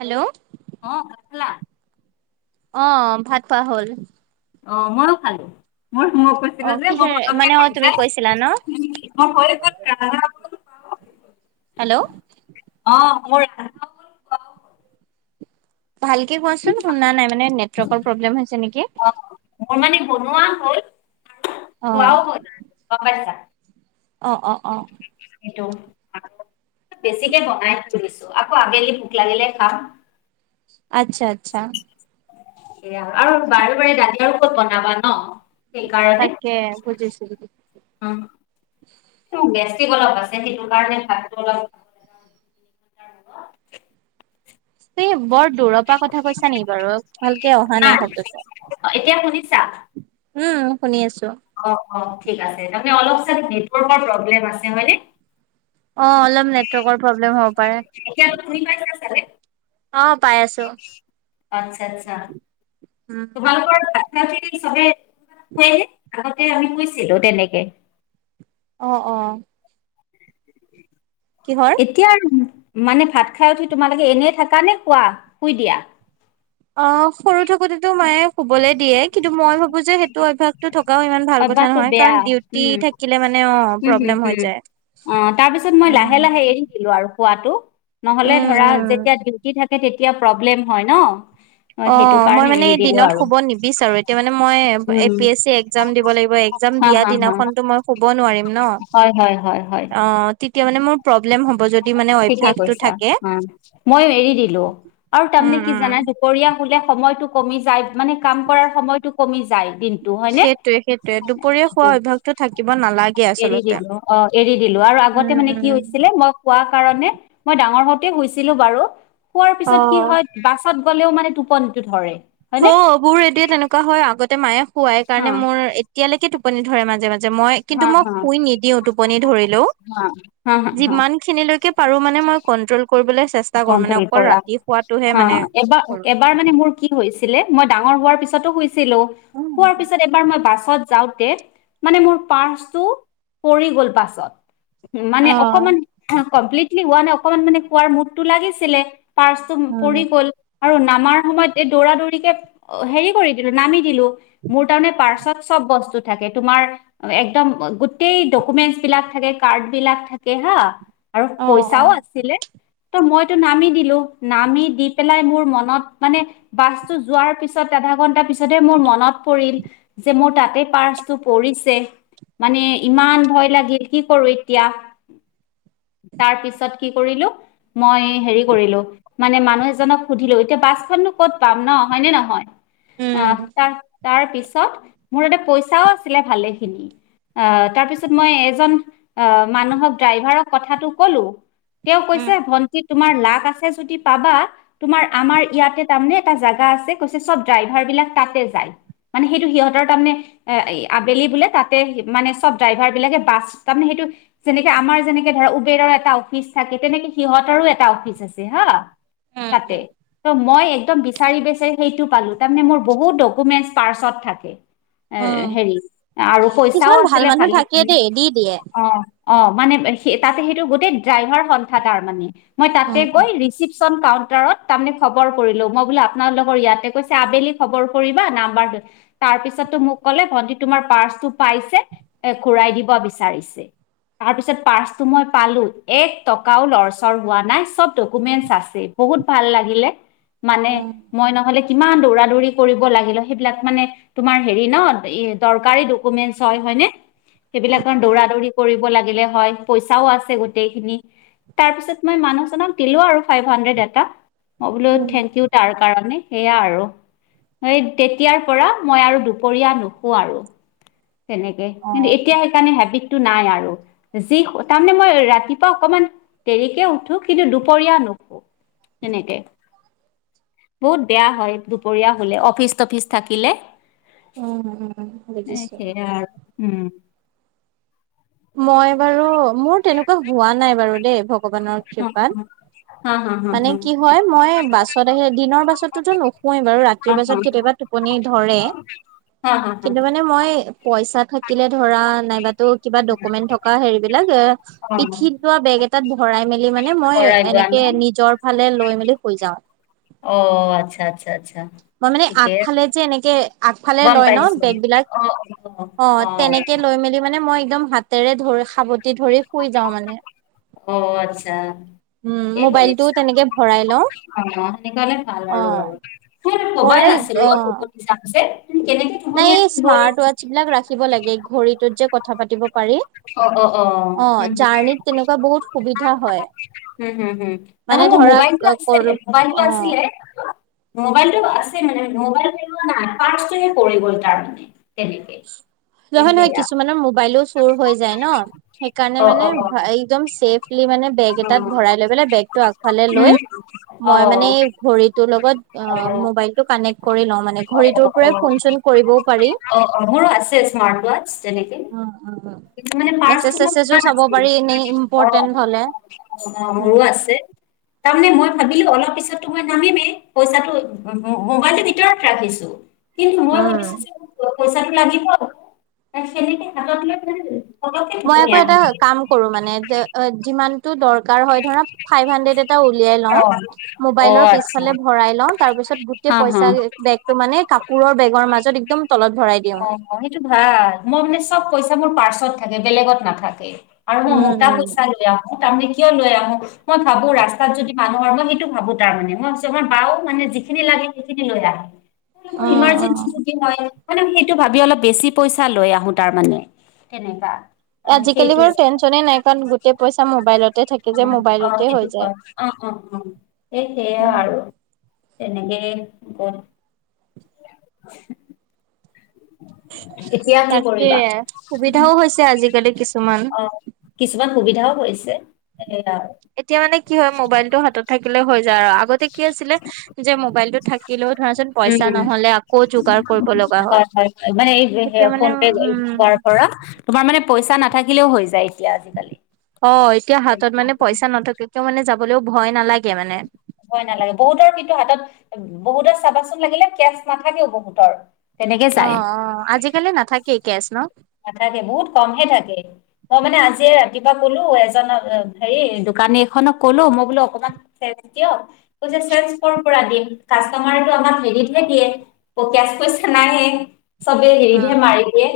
Hello অ ভাত খালা? অ, ভাত খোৱা হ'ল। অ, ময়ো খালো। মোৰ শুক অ কৈছিলো যে মই কিহেৰে মনকে মানে অ তুমি যায় কৈছিলা ন মই হৈ গল ৰাজ হেল্ল' অ মোৰ ৰাধ [unintelligible] ভালকে কোৱাচোন শুনা নাই মানে নেটৱৰ্কৰ প্ৰব্লেম হৈছে নেকি। অ মানে বনোৱা হল অ খোৱাও হল আৰু গম পাইছা। অ', অ', অ [unintelligible] সেইজনীটো অলপ বেছিকে বনাই থৈ দিছোঁ আকৌ আবেলি ভোক লাগিলে খাম। আচ্ছা-আচ্ছা। সেয়া আৰু বাৰে বাৰে দালি আৰু ক'ত বনাবা ন সেইকাৰণে তাকে বুজিছো বুজিছো। অ' শ গেছ [unintelligible] তুমি বৰ দূৰৰ পৰা কথা কৈছা নেকি বাৰু ভালকে অহা নাই শব্দটো এতিয়া শুনিছা উম শুনি আছো অ', অ', ঠিক আছে তাৰমানে অলপ চাগে নেটৱৰ্কৰ প্ৰবলেম আছে হয়নে? অ, অলপ নেটৱৰ্কৰ প্ৰব্লেম হ'ব পাৰে এতিয়াতো শুনি পাইছা চাগে? অ, পাই আছো। আচ্ছা আচ্ছা উম তোমালোকৰ ভাত খাই উঠি আমি চবেই [unintelligible] আগতে আমি কৈছিলোঁ তেনেকে। অ', অ', কিহৰ এতিয় আৰু মানে ভাত খাই উঠি তোমালোকে এনেই থাকা নে শুৱা, শুই দিয়া। অ, সৰু থাকোতেতো মায়ে শুবলে দিয়ে, কিন্তু মই ভাবো যে সেইটো অভ্যাসটো থ [unintelligible] ইমান ভাল কথা নহয় কাৰণ ডিউটি থাকিলে মানে অ', প্ৰব্লেম হম-হম হৈ যায়। অ, তাৰপিছত মই উম, লাহে-লাহে এৰি দিলো আৰু খোৱাটো। নহ'লে ধৰা উম। যেতিয়া ডিউটি থাকে তেতিয়া প্ৰব্লেম হয় ন'। সেইটো অ', মই কাৰণে মানে এৰি দিলোঁ দিনত আৰু। শুব নিবিচাৰো, এতিয়া মানে মই এ উম, পি এছ চি এক্সাম দিব লাগিব একযাম হা, দিয়া হা, হা। দিনাখনতো মই শুব নোৱাৰিম। ন হয়, হয়, হয়, হয়। অ', তেতিয়া মানে মোৰ প্ৰব ঠিকে কৈছা, অ, মই এৰি দিলো আৰু উম, তাৰমানে কি উম, জানাই পৰিয়া হলে সময়টো কমি যায়, মানে কাম কৰাৰ সময়টো কমি যায় দিন টো হয় নে সেইটোয়ে সেইটোয়ে দুপৰীয়া খোৱা টো অভ্যাসটো থাকিব নালাগে এৰি আচলতে। দিলো অ, এৰি দিলো আৰু উম, আগতে মানে কি উম। হৈছিলে মই কোৱা কাৰণে মই ডাঙৰ হওতে শুইছিলো বাৰু, শুৱাৰ পিছত কি অ'। হয় বাছত গ'লেও মানে টোপনিটো ধৰে। হয়নে হ' বোৰ এইদৰে তেনেকুৱা হয়, আগতে মায়ে শুৱাই হা কাৰণে মোৰ এতিয়ালৈকে টোপনি ধৰে মাজে-মাজে। যে মই হা কিন্তু মই হা শুই নিদিও টোপনি ধৰিলেও, হা হা হা যিমান খিনিলৈকে পাৰোঁ মানে মই কণ্ট্ৰল কৰিবলে চে কণ্ট্ৰল কৰা হা কৰো। এবাৰ-এবাৰ মানে মোৰ কি হৈছিলে মই ডাঙৰ হোৱাৰ পিছতো শুইছিলো শুৱাৰ অ', পিছত এবাৰ মই বাচ হত যাওঁতে মানে মোৰ পাৰ্চটো পৰি গল পাছত মানে অ', অকণমান কমপ্লিটলি হোৱা নাই, অকণমান মানে কোৱাৰ মুডটো লাগিছিলে। পাৰ্চটো ম-পৰি গ'ল আৰু নামাৰ সময়ত এই দৌৰা-দৌৰিকে হেৰি কৰি দিলো নামি দিলো। মোৰ তাৰমানে পাৰ্চত চব বস্তু থাকে, তোমাৰ একদম গোটেই ডকুমেন্চ বিলাক থাকে, কাৰ্ড বিলাক থাকে হা আৰু অ', পইচাও অ'। আছিলে ত মইতো নামি দিলো নামি দি পেলাই মোৰ মনত মানে বাছতো যোৱাৰ পিছত ত আধা ঘন্টা পিছতে মোৰ মনত পৰিল, যে মোৰ তাতে পাৰ্চটো পৰিছে। মানে ইমান ভয় লাগিল কি কৰো এতিয়া তাৰ পিছত কি কৰিলো মই হেৰি কৰিলো মানে মানুহ এজনক সুধিলো এতিয়া বাছখননো ক'ত পাম ন' হয়নে নহয়? আহ, উম। তা-তাৰ পিছত মোৰ এটা পইচাও আছিলে ভালে খিনি অ, তাৰপিছত মই এজন অ, মানুহক ড্ৰাইভাৰক কথাটো ক'লো তেওঁ এ উম, ভন্টি তোমাৰ লাক আছে যদি পাবা, তোমাৰ আমাৰ ইয়াতে তামনে এটা জাগা আছে, কৈছে চব ড্ৰাইভাৰ বিলাক তাতে যায়। মানে সেইটো সিহঁতৰ তাৰমানে এ ই আবেলি বোলে তাতে মানে চব ড্ৰাইভাৰ বিলাকে বাছ তাৰমানে সেইটো [unintelligible] যেনেকে আমাৰ যেনেকে ধৰা উবেৰৰ এটা অফিচ থাকে তেনেকে সিহঁতৰো এটা অফিচ আছে হা, উম, তাতে উম, ত মই এ একদম বিচাৰি-বিচাৰি সেইটো পালো, তাৰমানে মোৰ বহুত ডকুমেন্টচ পাৰ্চত থাকে। এৰ উম, হেৰি আৰু পইচাও কিছুমান ভাল আছিলে মানুহ থাকে ভালেখিনি দেই দি দিয়ে। অ, অ, মানে এ সে তাতে সেইটো গোটেই ড্ৰাইভাৰ সন্থা তাৰ মানে। মই তাতে উম, গৈ ৰিচিপশ্যন পাওঁ। তাত তাৰমানে খবৰ কৰিলোঁ, মই বোলোঁ আপোনালোকৰ ইয়াতে কৈছে আবেলি খবৰ কৰিবা, নাম্বাৰ দে তাৰপিছত টোৰ মোক ক'লে, ভন্টি তোমাৰ পাৰ্চটো পাইছে, ঘুৰাই দিব বিচাৰিছে। তাৰ পিছত পাৰ্চটো মই পালো, এক টকা কাও লৰ-চৰ হোৱা নাই, চব ডকুমেন্টচ আছে, বহুত ভাল লাগিলে। মানে, উম, মই নহ'লে কিমান দৌৰা-দৌৰি কৰিব লাগিলে সেইবিলাক মানে তোমাৰ হেৰি ন এ দৰকাৰী ডকুমেন্টচ হয়। হয় নে? সেইবিলাকৰ দৌৰা-দৌৰি কৰিব লাগিলে হয়, পইচাও আছে গোটেই খিনি। তাৰপিছত মই মানুহজনক দিলোঁ আৰু ফ্ৰাইভ হান্দ্ৰেড এটা। মই বোলোঁ উম, থেংকিউ তাৰ কাৰণে। সেয়া আৰু, এই তেতিয়াৰ পৰা মই আৰু দুপৰীয়া নুশু আৰু। তেনেকে, কিন্তু অ', এতিয়া সেইকাৰণে হেবিট টো নাই আৰু যি তাৰমানে মই ৰাতিপুৱা অকমান দেৰিকে উঠো, কিন্তু দুপৰীয়া নু এনেকে। বহুত বেয়া হয় দুপৰীয়া হ'লে অফিচ-তফিচ থাকিলে, উম, উম এ বুজিছোঁ। সেয়া উম। মই বাৰু, মোৰ তেনেকুৱা হোৱা নাই বাৰু দেই ভগৱানৰ কৃপাত। হম হু হু। মানে কি হয়, মই বাছত আহি দিনৰ বাছত টোতো নুশোৱেই বাৰু ৰাতিৰ হা হা বাছত কেতিয়াবা টোপনি ধৰে। হা হা তে কিন্তু মানে মই পইচা থাকিলে ধৰা, নাইবাতো কিবা ডকুমেন্ট থকা হেৰিবিলাক এ হা হা। পিঠিত লোৱা বেগ এটাত ভৰাই মেলি মানে অ মই চৰাই যোৱা এনেকে ন নিজৰ ফালে লৈ মেলি শুই যাওঁ। অ আচ্ছা আচ্ছা আচ্ছা মই মানে ঠিকে আছে, আগফালে যে এনেকে আগফালে গম লয় ন পাইছো বেগ বিলাক অ' তেনেকে লৈ মেলি মানে মই একদম হাতেৰে ধৰি, সাৱটি ধৰি শুই যাওঁ মানে। অ' আচ্ছা। উম কি মোবাইলটোও কৰিছা? তেনেকে ভৰাই লওঁ অ, সেনেকে ল'লে ভাল অ আৰু বাৰু [unintelligible] মই কবাই মানে আছিলো অ [unintelligible] নাই এই স্মাৰ্ট ৱাটচ বিলাক ৰাখিব লাগে, ঘড়ীটোত যে কথা পাতিব পাৰি। অ অ অ অ', উম হম জাৰ্ণিত তেনেকুৱা বহুত সুবিধা হয়। উম, হম, হম মানে নহয় মোৰ ধৰা মোবাইলটো আছে, কৰ মোবাইলটো অ আছিলে। মোবাইলটো আছে, মানে মোবাইল পেলোৱা নাই পাৰ্চটোহে পৰি গ'ল তাৰমানে তেনেকে। নহয়, নহয়। সেয়া, কিছুমানৰ মোবাইলো চোৰ হৈ যায় ন। সেইকাৰণে অ', মানে অ', অ', একদম চেফলি মানে বেগ উম, এটাত ভৰাই লৈ পেলাই বেগটো আগফালে লৈ মই মানে অ'। ঘড়ীটোৰ লগত অ' মোবাইলতটো কানেক্ট কৰি লওঁ, মানে ঘড়ীটোৰ পৰাই অ', ফোন চোন কৰিবও পাৰি। অ', অ মোৰো আছে স্মাৰট ৱাটচ আছে নেকি? উম উম কিছুমানে পাটচ মেছেজ চেছেজো চাব পাৰি এনে অ' ইম্পৰ্টেন্ট হলে অ' মোৰো আছে। তাৰমানে মই ভাবিলোঁ অলপ পিছতো মই নামিমেই পইচাটো মোবাইলটোৰ ভিতৰত ৰাখিছোঁ। কিন্তু মই উম ভাবিছোঁ যে পইচাটো লাগিব। সেনেকে হাতত লৈ [unintelligible] মই আকৌ এটা আহি গল। কাম কৰোঁ মানে যিমান তোৰ দৰকাৰ হয় ধৰা ফ্ৰাইভ হাণ্ডেট এটা উলিয়াই লওঁ। অ অ মোবাইলৰ আচ্ছা। পিছফালে ভৰাই লওঁ। তাৰ পিছত গোটেই হা হা পইচা বেগতটো মানে কাপোৰৰ বেগৰ মাজত একদম তলত ভৰাই দিওঁ। অ' অ' সেইটো ভাল, মই মানে চ'ব পইচা বোৰৰ পাৰ্চ চ'ব থাকে বেলেগত নাথাকে আৰু মই উম মোটা উম। পইচা উলিয়াও আহ তাৰ কিয় লৈ আহোঁ। মই ভাবোঁ ৰাস্তাত যদি মানুহৰ মই সেইটো ভাবোঁ তাৰ মানে মই ভাবিছোঁ, আমাৰ বাওঁ মানে যিখিনি লাগে সেই এইকেইদিন লয় আহ মোৰ অ', ইমাঞ্চেছি অ', চুটি নাই। মানে সেইটো ভাবি অলপ বেছি পইচা লৈ আহোঁ তাৰ মানে তেনেকা। অ আজিকালি সেইটো বাৰু টেনচনে নাই কাৰণ গোটেই পইচা মোবাইলতে থাকে। যে উম, মোবাইলতে অ' হৈ সেইটো যায়। হয় অ' অ' অ' সেই সেয়া উম। আৰু তেনেকেই ক'ত তাকে, কৰিবা সুবিধাও হৈছে আজিকালি। কিছুমান। অ' কিছুমান সুবিধাও কৰিছে এয়াৰ। এতিয়া মানে কি হয় মোবাইলতটো হাতত থাকিলে হৈ যায় আৰু আগতে কি আছিলে যে মোবাইলতটো থাকিলেও ধৰা উম, হয়, হয়, মানে এই তেতিয়া মানে ফোন পে উম হোৱাৰ ফলত ধৰা তোমাৰ মানে পইচা নাথাকিলেও হৈ যায়। এতিয়া, আজিকালি অ' এতিয়া হাতত মানে পইচা নথাকাকেও মানে যাবলৈও ভয় নালাগে মানে। ভয় নালাগে, বহুতৰ কিন্তু হাতত বহুতৰ চাবাচোন লাগিলে কেচ নাথাকেও বহুতৰ তেনেকে যায় অ' অ' আজিকালি নাথাকে কেচ ন। নাথাকে বহুত কমহে থাকে, মই মানে আজি ৰাতিপুৱা কলোঁ এজন হেৰি দোকান এইখনক ক'লো মই বোলোঁ অকমান চেঞ্চ দিয়ক, কৈছে চেঞ্চ ক'ৰপৰা দিম। কাষ্টটমাৰেটো আমাক ক্ৰেডিতহে দিয়ে পকে কেচ পইচা নায়েই। চবে ক্ৰেডিটে উম, হেৰি মাৰি দিয়ে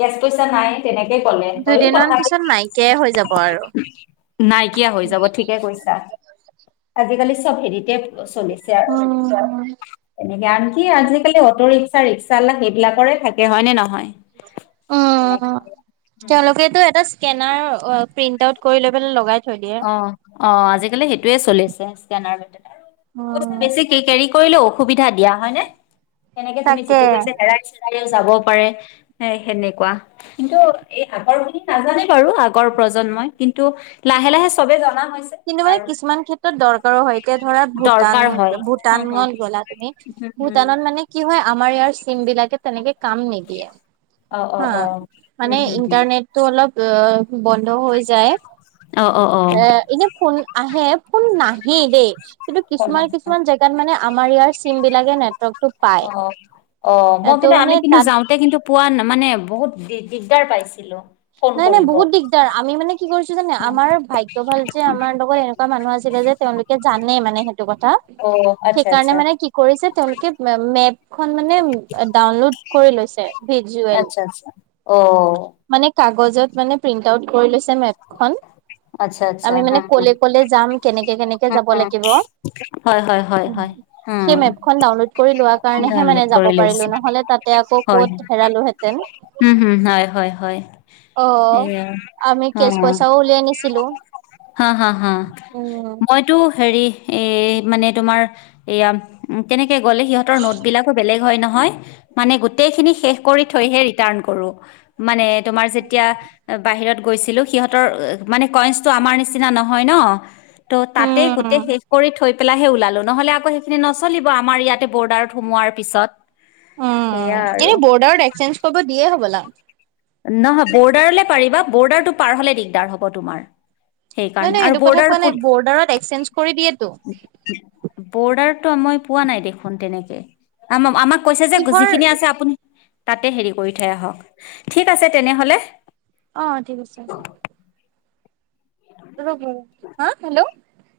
কেচ পইচা নাই তেনেকে ক'লে হৈয়ো দুইদিনমান কথাটো। পিছত নাইকিয়াই হৈ যাব আৰু। নাইকিয়া হৈ যাব, ঠিকে কৈছা। আজিকালি চ'ব হেৰিটে চলিছে আৰু উম, তেনেকে আনকি আজিকালি অটো ৰিক্সা এটা ৰিক্সাৱালাৰ সেইবিলাকৰে থাকে হয় নে নহয়। তেনেকে অহ' তেওঁ লোকেটো এটা স্কেনাৰ অ' প্ৰিন্ট আউট কৰি লৈ পেলায় লগাই থৈ দিয়ে। অ' অ' আজিকালি সেইটোৱে চলিছে স্কেনাৰ। উম, পইচা বেছি কেৰি কৰিলেও অসুবিধা দিয়া হয় নে কেনেকে তুমি তাকে। যিটো পইচা হেৰাইছে। ডাৰেক্ট যাব পাৰে, সেই সেনেকুৱা কিন্তু আগৰ বোৰে নাজানে বাৰু আগৰ প্ৰজন্মই, কিন্তু লাহে লাহে চবে জনা হৈছে কিন্তু মানে আৰু কিছুমান ক্ষেত্ৰত দৰকাৰো হয়। এতিয়া ধৰা ভূটান দৰকাৰ হয়। হম, হম, ভূটানত গ'লা তুমি হম, হম। ভূটানত মানে কি হয়, আমাৰ ইয়াৰ চিম বিলাকে তেনেকে কাম নিদিয়ে। অ অ হা অ উম মানে হম হম ইণ্টাৰনেট টো অলপ। অ' বন্ধ হৈ যায়, অ অ অ এ এনে ফোন আহে, ফোন নাহেই দেই, কিন্তু এখন কিছুমান নাহে ন? কিছুমান জেগাত মানে আমাৰ ইয়াৰ চিম বিলাকে নেটৱৰ্ক অ অ মই কিন্তু মানে আমি কিন্তু তাত যাওঁতে কিন্তু পোৱা মানে বহুত দি দিগদাৰ পাইছিলোঁ। নাই নাই বহুত দিগদাৰ, আমি মানে কি কৰিছোঁ জানে, আমাৰ ভাগ্য ভাল যে আমাৰ লগত এটা মানুহ আছিল। ছিলা যে তেওঁলোকে জানে মানে সেইটো কথা অ আচ্ছা সেইকাৰণে আচ্ছা মানে কি কৰিছে তেওঁলোকে মে মেপ খনমানে ডাউনলোড কৰি লৈছে ভিজুৱেল আচ্ছা আচ্ছা অ মানে কাগজত মানে প্ৰিন্ট আউট কৰি লৈছে। টে মেপ খন আচ্ছা আচ্ছা আমি হা মানে কলৈ কলৈ যাম কেনেকে। কে কেনেকে যাব হা লাগিব হা হা হয় হয় হয় উম হয় অ সেই মেপখন ডাউনলোড কৰি লোৱাৰ কাৰণেহে ডাউনলোড মানে যাব কৰি লৈছো পাৰিলো নহলে তাতে আকৌ হয় ক'ত হেৰালোহেঁতেন উম, হ'ম, হয়, হয়, হয় অ সেই অ' আমি কেচ পইচাও উলিয়াই নিছিলো। হা হা হা উম মইতো হেৰি এ মানে তোমাৰ এয়া কেনেকে গ'লে সিহঁতৰ নোট বিলাকো বেলেগ হয় নহয় মানে গোটেই খিনি শেষ কৰি থৈহে ৰিটাৰ্ণ কৰো মানে তোমাৰ যেতিয়া বাহিৰত গৈছিলোঁ সিহঁতৰ মানে কলেজটো আমাৰ নিচিনা নহয় ন'। তো তাতেই গোটেই উম শেষ কৰি থৈয় পেলাইহে ওলালো নহ'লে আকৌ সেইখিনি নচলিব আমাৰ ইয়াতে বৰ্ডাৰত সোমোৱাৰ পিছত। উম, সেয়া আৰু কিন্তু বৰ্ডাৰত এক্সচেঞ্জ কৰিব দিয়ে হ'বলা। নহয় বৰ্ডাৰলে পাৰিবা বৰ্ডাৰটো পাৰ হ'লে দিগদাৰ হ'ব তোমাৰ। নহয় সেইকাৰণে নহয় আৰু সেইটো কথা বৰ্ডাৰ কোৱা প নাই বৰ্ডাৰত এক্সচেঞ্জ কৰি দিয়েতো। বৰ্ডাৰ। টো মই পোৱা নাই দেখোন তেনেকে আম আমাক কৈছে যে কিহৰ যিখিনি আছে আপুনি তাতে হেৰি কৰি থৈ আহক, ঠিক আছে তেনেহ'লে। অ', ঠিক আছে। ৰ'ব হা হেল্ল'